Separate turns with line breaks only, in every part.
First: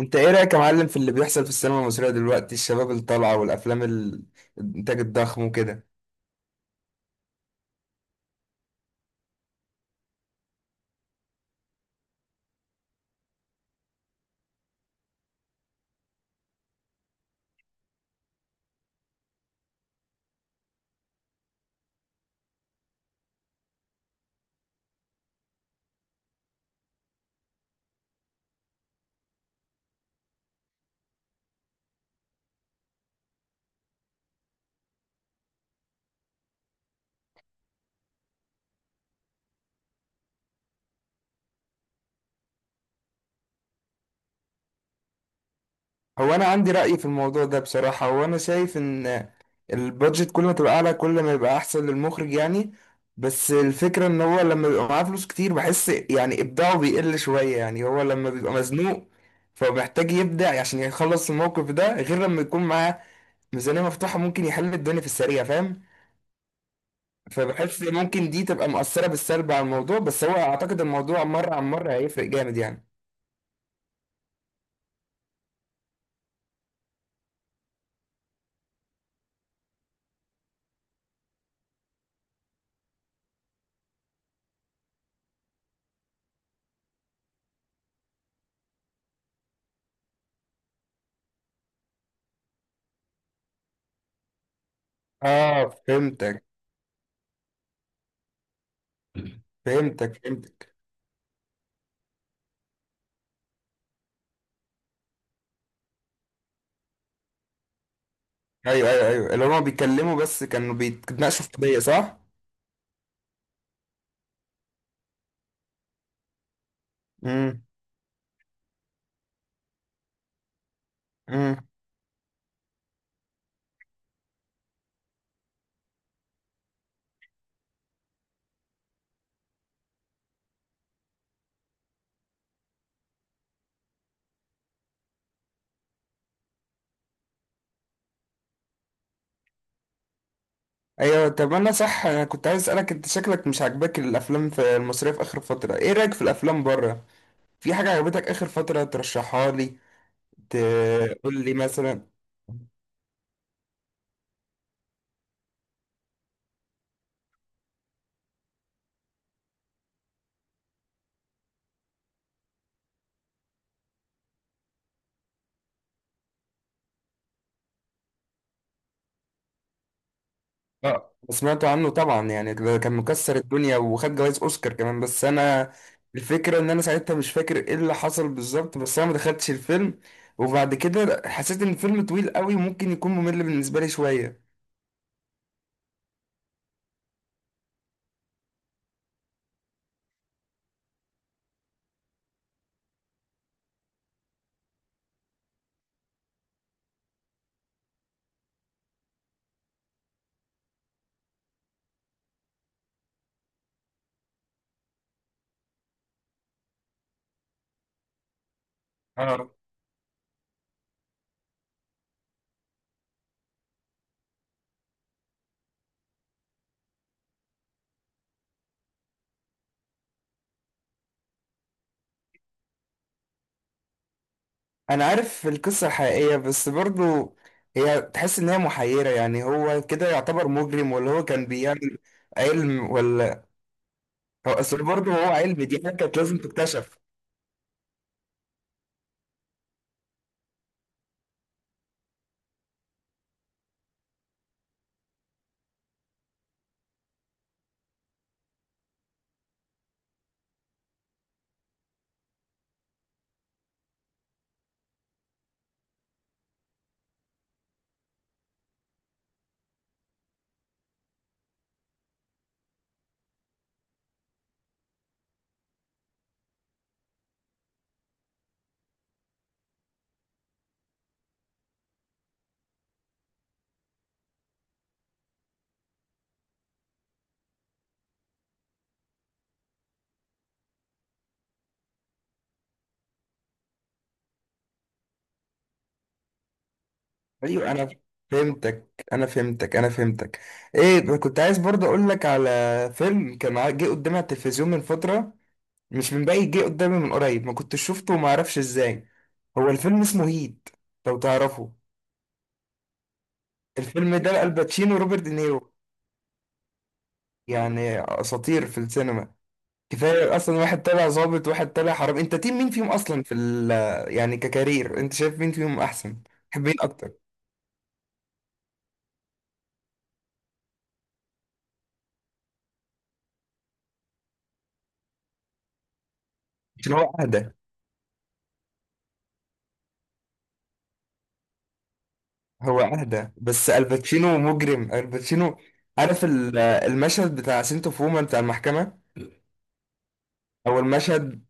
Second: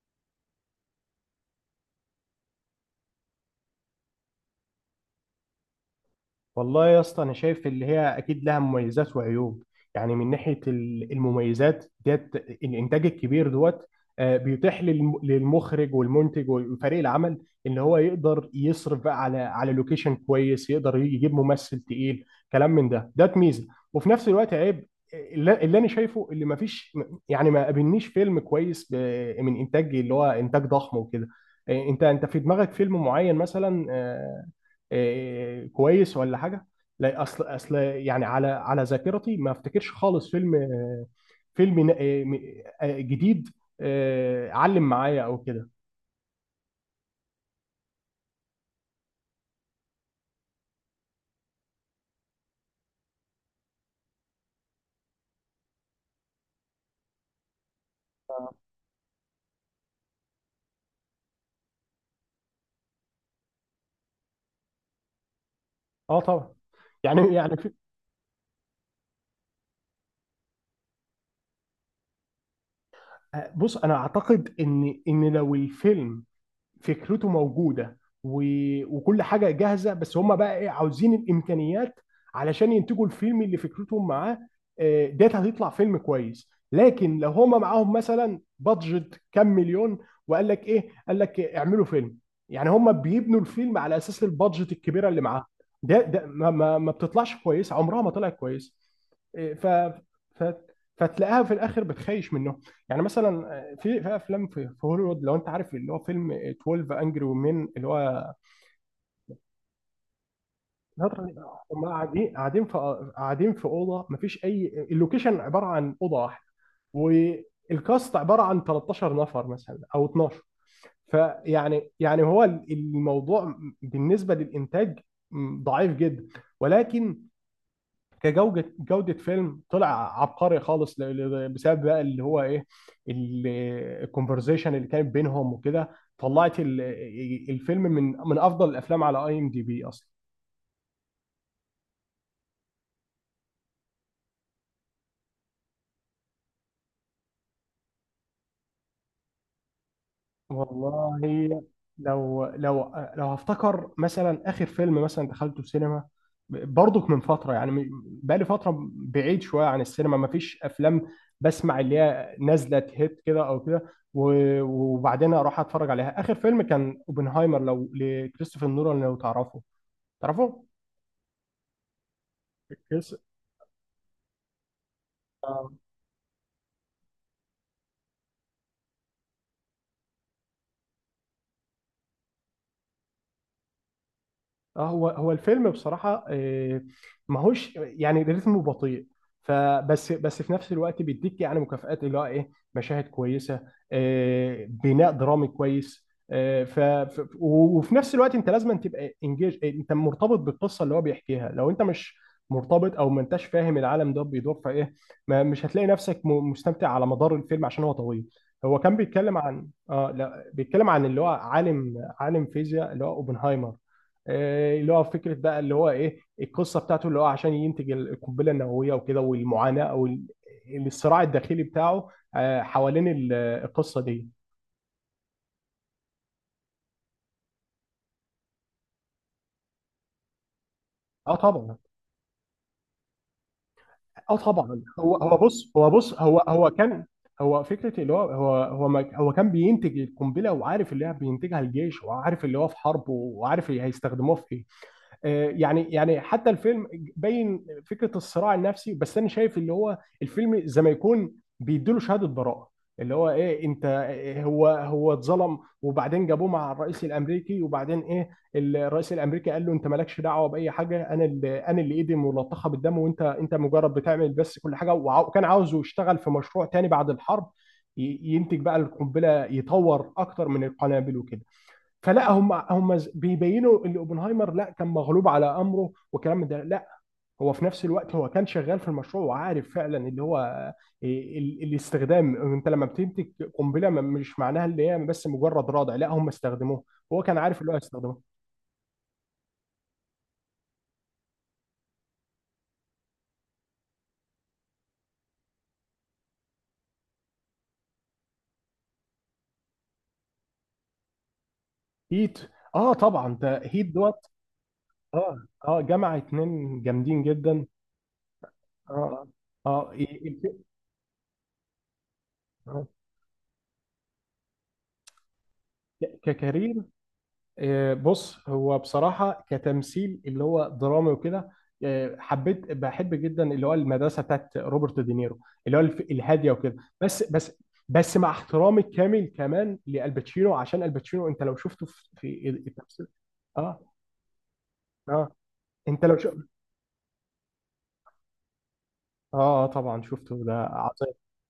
انت ايه رأيك يا معلم في اللي بيحصل في السينما المصرية دلوقتي؟ الشباب اللي طالعة والافلام الانتاج الضخم وكده.
والله يا اسطى، انا شايف اللي هي اكيد لها مميزات وعيوب. يعني من ناحيه المميزات ديت الانتاج الكبير دوت. بيتيح للمخرج والمنتج وفريق العمل ان هو يقدر يصرف بقى على لوكيشن كويس، يقدر يجيب ممثل تقيل، كلام من ده ميزه. وفي نفس الوقت عيب. اللي انا شايفه اللي ما فيش، يعني ما قابلنيش فيلم كويس من انتاج اللي هو انتاج ضخم وكده. انت في دماغك فيلم معين مثلا؟ كويس ولا حاجه؟ لا، اصل يعني على ذاكرتي ما افتكرش خالص فيلم فيلم آه، م- جديد، علم معايا او كده.
هو انا عندي رأي في الموضوع ده بصراحة، هو انا شايف ان البادجت كل ما تبقى اعلى كل ما يبقى احسن للمخرج يعني. بس الفكرة ان هو لما بيبقى معاه فلوس كتير بحس يعني ابداعه بيقل شوية، يعني هو لما بيبقى مزنوق فمحتاج يبدع عشان يخلص الموقف ده، غير لما يكون معاه ميزانية مفتوحة ممكن يحل الدنيا في السريع، فاهم؟
اه، طبعا. يعني يعني في-
فبحس ممكن دي تبقى مؤثرة بالسلب على الموضوع، بس هو اعتقد الموضوع مرة عن مرة هيفرق جامد يعني.
آه، بص، انا اعتقد ان لو الفيلم فكرته موجوده و... وكل حاجه جاهزه، بس هم بقى ايه عاوزين الامكانيات علشان ينتجوا الفيلم اللي فكرتهم معاه، ديت هتطلع فيلم كويس. لكن لو هم معاهم مثلا بادجت كام مليون، وقال لك ايه قال لك اعملوا فيلم، يعني هم بيبنوا الفيلم على اساس البادجت الكبيره اللي معاهم.
اه،
ده, ده
فهمتك،
ما, ما, ما بتطلعش كويس، عمرها ما طلعت كويس. إيه. ف
فهمتك،
ف
فهمتك.
فتلاقيها في الاخر بتخيش منهم. يعني مثلا، في افلام في هوليوود، لو انت عارف اللي هو فيلم 12 انجري، ومين اللي هو؟
ايوه، ايوه، ايوه، اللي هما بيتكلموا بس كانوا بيتناقشوا في قضية،
هم
صح؟
قاعدين قاعدين في قاعدين في اوضه، مفيش اي، اللوكيشن عباره عن اوضه واحده،
امم.
والكاست عباره عن 13 نفر مثلا او 12.
امم.
يعني هو الموضوع بالنسبه للانتاج ضعيف جدا. ولكن كجوده، فيلم طلع عبقري خالص بسبب بقى اللي هو ايه، ال- الكونفرزيشن اللي كانت بينهم وكده. طلعت الفيلم من افضل الافلام على اي ام دي بي اصلا.
ايوه، طب انا صح، انا كنت عايز اسالك انت شكلك مش عاجباك الافلام في المصريه في اخر فتره، ايه رايك في الافلام بره؟ في حاجه عجبتك اخر فتره ترشحها لي؟
والله،
تقول لي مثلا.
لو لو لو هفتكر مثلا اخر فيلم مثلا دخلته السينما، برضك من فتره، يعني بقالي فتره بعيد شويه عن السينما، ما فيش افلام بسمع اللي هي نازله هيت كده او كده وبعدين اروح اتفرج عليها. اخر فيلم كان اوبنهايمر، لو لكريستوفر نولان، لو تعرفه
اه، سمعت عنه طبعا، يعني ده كان
كريس.
مكسر الدنيا وخد جوائز اوسكار كمان، بس انا الفكره ان انا ساعتها مش فاكر ايه اللي حصل بالظبط، بس انا ما دخلتش الفيلم. وبعد كده حسيت ان الفيلم طويل قوي وممكن يكون ممل بالنسبه لي شويه.
اه، هو الفيلم بصراحة ماهوش يعني رتمه بطيء. فبس في نفس الوقت بيديك يعني مكافآت، اللي هو ايه، مشاهد كويسة، بناء درامي كويس. وفي نفس الوقت انت لازم تبقى انجيج، انت مرتبط بالقصة اللي هو بيحكيها. لو انت مش مرتبط او ما انتش فاهم العالم ده بيدور في ايه، ما مش هتلاقي نفسك مستمتع على مدار الفيلم عشان هو طويل. هو كان بيتكلم
اه،
عن، اه لا، بيتكلم عن اللي هو عالم فيزياء، اللي هو اوبنهايمر. اللي هو فكره بقى اللي هو ايه القصه بتاعته، اللي هو عشان ينتج القنبله النوويه وكده، والمعاناه او الصراع الداخلي بتاعه، حوالين القصه دي.
انا عارف القصه الحقيقيه بس برضو هي تحس ان هي محيره، يعني هو كده يعتبر مجرم ولا هو
اه،
كان
طبعا.
بيعمل علم ولا؟
اه،
هو
طبعا.
اصل برضه
هو
هو
هو
علم
بص
دي
هو
حاجه
بص
كانت
هو
لازم
هو
تكتشف.
كان... هو فكره، اللي هو ما هو كان بينتج القنبله، وعارف اللي هي بينتجها الجيش، وعارف اللي هو في حرب، وعارف اللي هيستخدموها في ايه. يعني حتى الفيلم باين فكره الصراع النفسي. بس انا شايف اللي هو الفيلم زي ما يكون بيديله شهاده براءه. اللي هو ايه؟ انت، إيه، هو اتظلم، وبعدين جابوه مع الرئيس الامريكي، وبعدين ايه؟ الرئيس الامريكي قال له انت مالكش دعوه باي حاجه، انا اللي ايدي ملطخه بالدم، وانت مجرد بتعمل بس كل حاجه. وكان عاوزه يشتغل في مشروع تاني بعد الحرب، ينتج بقى القنبله، يطور اكتر من القنابل وكده. فلاهم مع هم بيبيينوا اللي أبو نايمر، لا، كان مغلوب على أمره وكان مد، لا، هو في نفس الوقت هو كان شغال في المشروع، وعارف فعلًا اللي هو الاستخدام. أنت لما بتمتلك قمبلة، ما مش معناها اللي هي بس مجرد راضي. لا، هم استخدموه، هو كان عارف
ايوه،
الوقت
انا فاهمني،
استخدمه.
فهمتك، انا فهمتك، انا فهمتك. ايه، كنت عايز برضه اقول لك على فيلم كان جه قدامي على التلفزيون من فتره، مش من بعيد، جه قدامي من قريب، ما كنتش شفته وما اعرفش ازاي. هو الفيلم اسمه هيت، لو تعرفه.
هيت. آه، طبعًا، تهيت دوت.
الفيلم ده الباتشينو وروبرت
آه
دينيرو،
جامعة اتنين جامدين جدًا.
يعني اساطير في
آه،
السينما.
آه.
كفايه اصلا، واحد طالع ظابط واحد طالع حرامي، انت تيم مين فيهم اصلا في يعني ككارير انت شايف مين فيهم
ك
احسن؟
ك
تحب مين
كريم.
اكتر؟
بص، هو بصراحة كتمثيل اللي هو درامي وكده، آه، حبيت بحب جدا اللي هو المدرسة بتاعت روبرت دينيرو، اللي هو الهادية وكده.
عشان هو
بس،
اهدى.
بس، بس مع احترامي الكامل كمان لالباتشينو، عشان الباتشينو انت لو شفته في
هو
التمثيل.
اهدى بس
اه،
الباتشينو مجرم
اه،
الباتشينو.
انت لو
عارف
شفته.
المشهد بتاع سنتو فوما بتاع المحكمة؟
اه طبعا شفته، ده
او
عظيم.
المشهد،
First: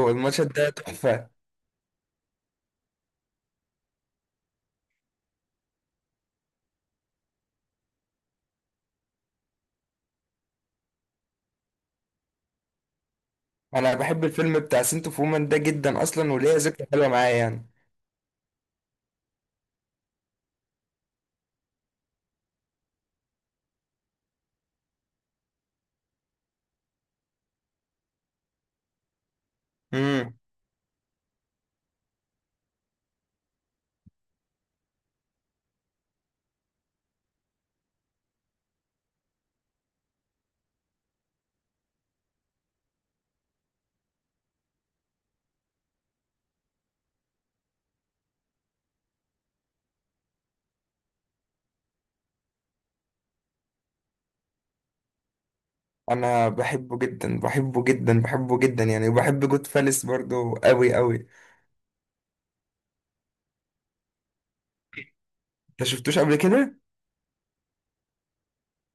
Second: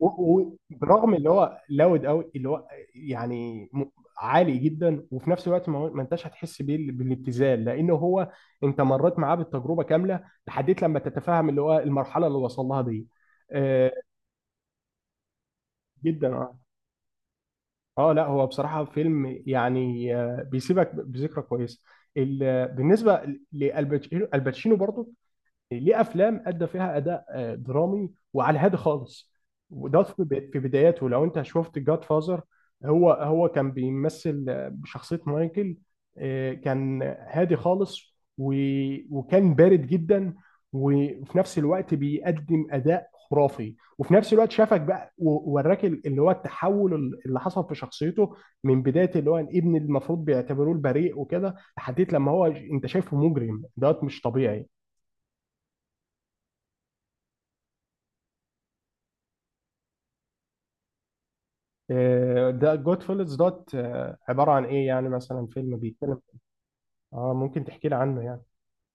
و-
المشهد ده
برغم
تحفة.
اللي هو لاود قوي، اللي هو يعني عالي جدا، وفي نفس الوقت ما انتش هتحس بيه بالابتذال، لانه هو انت مريت معاه بالتجربه كامله لحد لما تتفهم اللي هو المرحله اللي وصل لها دي. آه،
انا بحب الفيلم بتاع سنتو فوما ده جدا اصلا،
جدا.
وليه
اه
ذكرى حلوة معايا يعني.
اه لا، هو بصراحه فيلم يعني بيسيبك بذكرى كويسه. بالنسبه لالباتشينو، الباتشينو برضو ليه افلام ادى فيها اداء درامي وعلى هادي خالص. وده في
امم.
في بداياته. لو انت شفت جاد فازر، هو كان بيمثل بشخصيه مايكل. كان هادي خالص، وكان بارد جدا، وفي نفس الوقت بيقدم اداء خرافي، وفي نفس الوقت شافك بقى ووراك اللي هو التحول اللي حصل في شخصيته، من بدايه اللي هو الابن اللي المفروض بيعتبروه البريء وكده، لحد لما هو انت شايفه مجرم دوت مش طبيعي.
انا بحبه جدا، بحبه جدا، بحبه جدا يعني، وبحب جود فالس برضو قوي قوي.
إيه، ده جود فيلز دوت. عبارة عن ايه؟ يعني مثلا فيلم
انت شفتوش
بيتكلم؟
قبل كده؟
اه، ممكن تحكي لي عنه يعني.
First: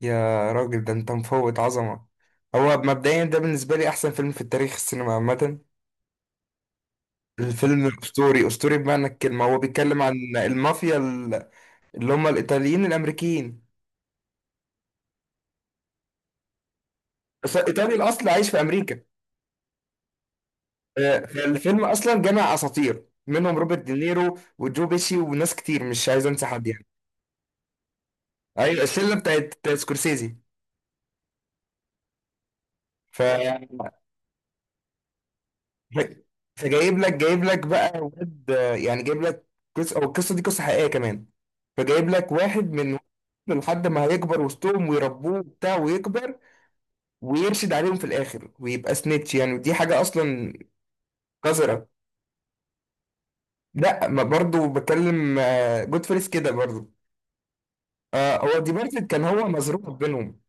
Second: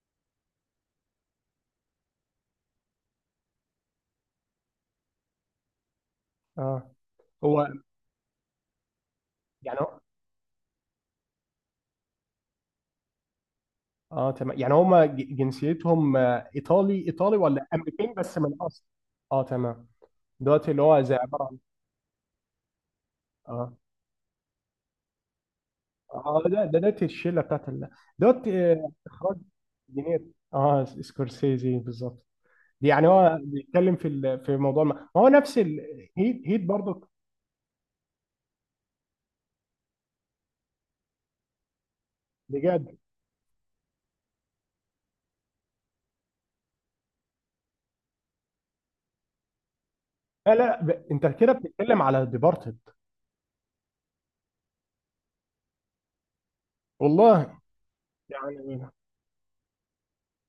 يا راجل ده انت مفوت عظمة. هو مبدئيا ده بالنسبة لي احسن فيلم في التاريخ السينما عامة.
اه. هو
الفيلم الأسطوري، أسطوري بمعنى الكلمة. هو
يعني هو-
بيتكلم عن المافيا اللي هم الإيطاليين الأمريكيين،
اه، تمام. يعني هما جنسيتهم ايطالي ولا
إيطالي
امريكان
الأصل
بس
عايش
من
في
اصل؟
أمريكا.
اه، تمام. دوت اللي هو زي عبارة عن.
فالفيلم أصلا جمع أساطير منهم
اه.
روبرت دينيرو وجو بيشي وناس كتير مش عايز
اه
أنسى
ده
حد
ده
يعني.
دوت، الشلة بتاعت ال- دوت
أيوة، الشلة
اخراج.
بتاعت
جنيه.
سكورسيزي.
اه، سكورسيزي بالظبط. دي يعني
ف...
هو بيتكلم في في موضوع، ما هو نفس
ف-
هيت
فجايب
برضه.
لك جايب لك بقى واد، يعني جايب لك قصة، أو القصة دي قصة حقيقية كمان. فجايب لك واحد
بجد؟
من لحد ما هيكبر وسطهم ويربوه وبتاع ويكبر، ويرشد عليهم في الاخر ويبقى سنيتش يعني، ودي حاجه اصلا
لا، لا، انت كده
قذره.
بتتكلم على ديبارتد.
لا، ما برضه بتكلم، جود فيلز كده برضه.
والله.
آه، هو دي
يعني
مارفل كان هو مزروع بينهم.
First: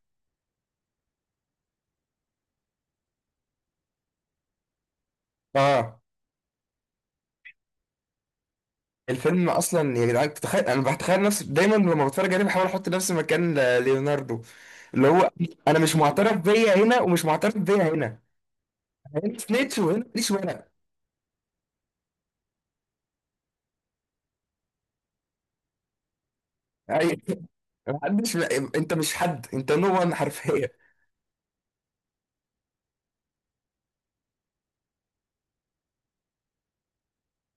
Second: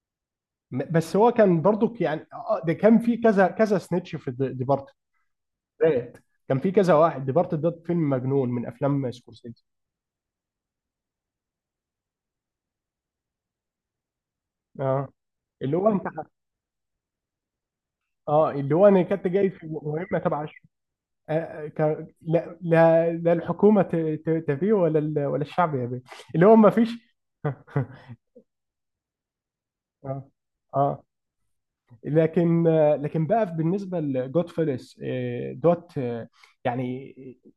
بس هو كان برضو يعني ده كان في كذا كذا سنيتش في ديبارتد
اه،
ذات. كان في كذا واحد، ديبارتد ده فيلم مجنون من افلام
الفيلم
سكورسيزي.
اصلا يا جدعان، تتخيل انا بتخيل نفسي دايما لما بتفرج عليه بحاول احط نفسي مكان ليوناردو. اللي
اه،
هو
اللي
انا
هو
مش
انت.
معترف بيا هنا ومش معترف بيا هنا،
اه، اللي هو انا كنت
هنا
جاي في
سنيتش وهنا
مهمه
ماليش
تبع
وهنا.
آه، آه، ك... لا، لا، لا، الحكومه تبيه ولا ولا الشعب يبيه، اللي هو ما فيش.
أيوة. محدش، انت مش حد، انت نو وان
اه.
حرفيا.
اه. لكن، لكن بقى بالنسبه لجود فيلس دوت. يعني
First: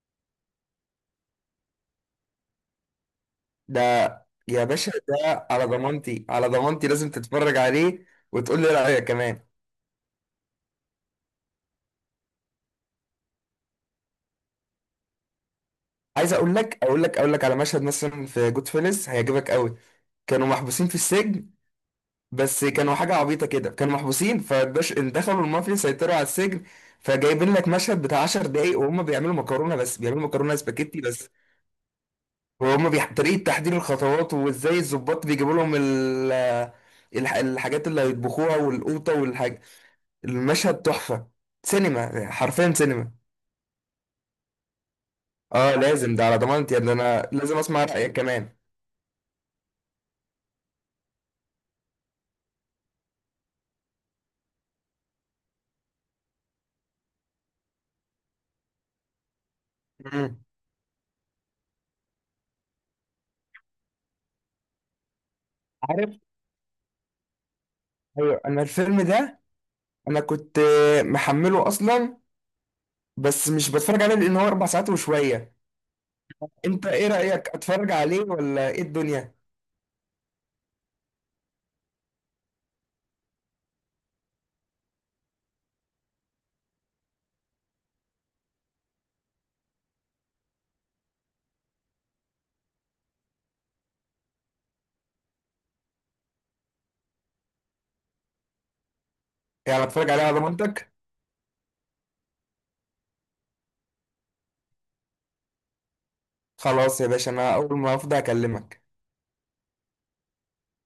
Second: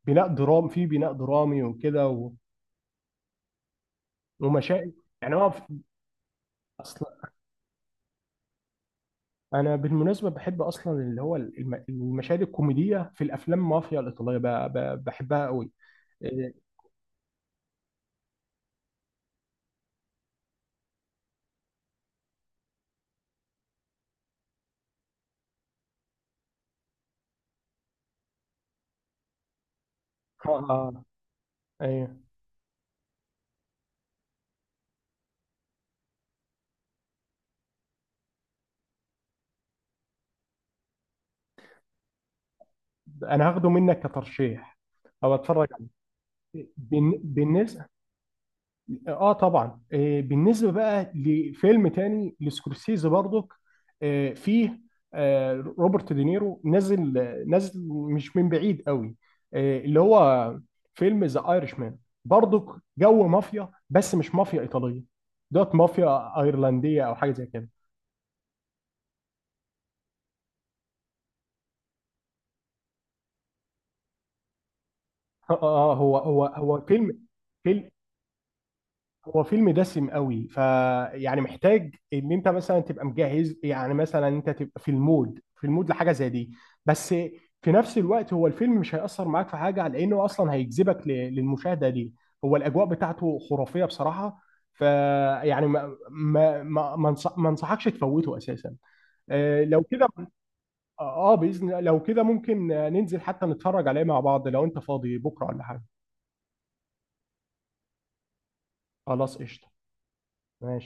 بناء درامي وكده،
ده يا باشا،
ومشاهد. يعني
ده
هو
على
في.
ضمانتي، على ضمانتي
اصلا
لازم تتفرج عليه، وتقول لي رأيك كمان.
انا بالمناسبه بحب اصلا اللي هو المشاهد الكوميديه في الافلام مافيا الايطاليه بحبها قوي.
عايز
إيه،
اقول لك على مشهد مثلا في جود فيلز هيعجبك قوي. كانوا محبوسين في السجن، بس كانوا حاجة عبيطة كده، كانوا محبوسين فباش دخلوا المافيا سيطروا على السجن. فجايبين لك مشهد بتاع 10 دقايق وهم بيعملوا مكرونة، بس بيعملوا
اه،
مكرونة سباكيتي
آه.
بس.
ايوه،
وهم طريقة تحضير الخطوات وازاي الظباط بيجيبوا لهم الحاجات اللي هيطبخوها والقوطة والحاجة. المشهد تحفة، سينما، حرفيا سينما.
انا هاخده منك كترشيح، او اتفرج
اه
عليه.
لازم، ده على ضمانتي يا ابني، انا لازم
بالنسبه،
اسمع في كمان.
اه، طبعا. بالنسبه بقى لفيلم تاني لسكورسيزي برضك. فيه روبرت دينيرو نازل، مش من بعيد قوي، اللي
مم.
هو فيلم ذا ايرش مان، برضك جو مافيا، بس مش مافيا ايطاليه دوت،
عارف.
مافيا ايرلنديه او حاجه زي كده.
ايوه، انا الفيلم ده انا كنت محمله اصلا. بس مش بتفرج عليه لان هو 4 ساعات وشوية.
اه، هو
انت ايه
فيلم،
رأيك، اتفرج عليه ولا ايه الدنيا؟
هو فيلم دسم قوي. فيعني محتاج ان انت مثلا تبقى مجهز، يعني مثلا انت تبقى في المود، لحاجه زي دي. بس في نفس الوقت هو الفيلم مش هيأثر معاك في حاجه، لانه اصلا هيجذبك للمشاهده دي. هو الاجواء بتاعته خرافيه بصراحه. فيعني ما انصحكش تفوته اساسا، لو
يعني
كده.
اتفرج عليه على ضمانتك؟
اه، باذن، لو كده ممكن ننزل حتى نتفرج عليه مع بعض لو انت فاضي بكره ولا حاجه.
خلاص يا باشا، انا اول ما افضى اكلمك.
خلاص قشطه ماشي.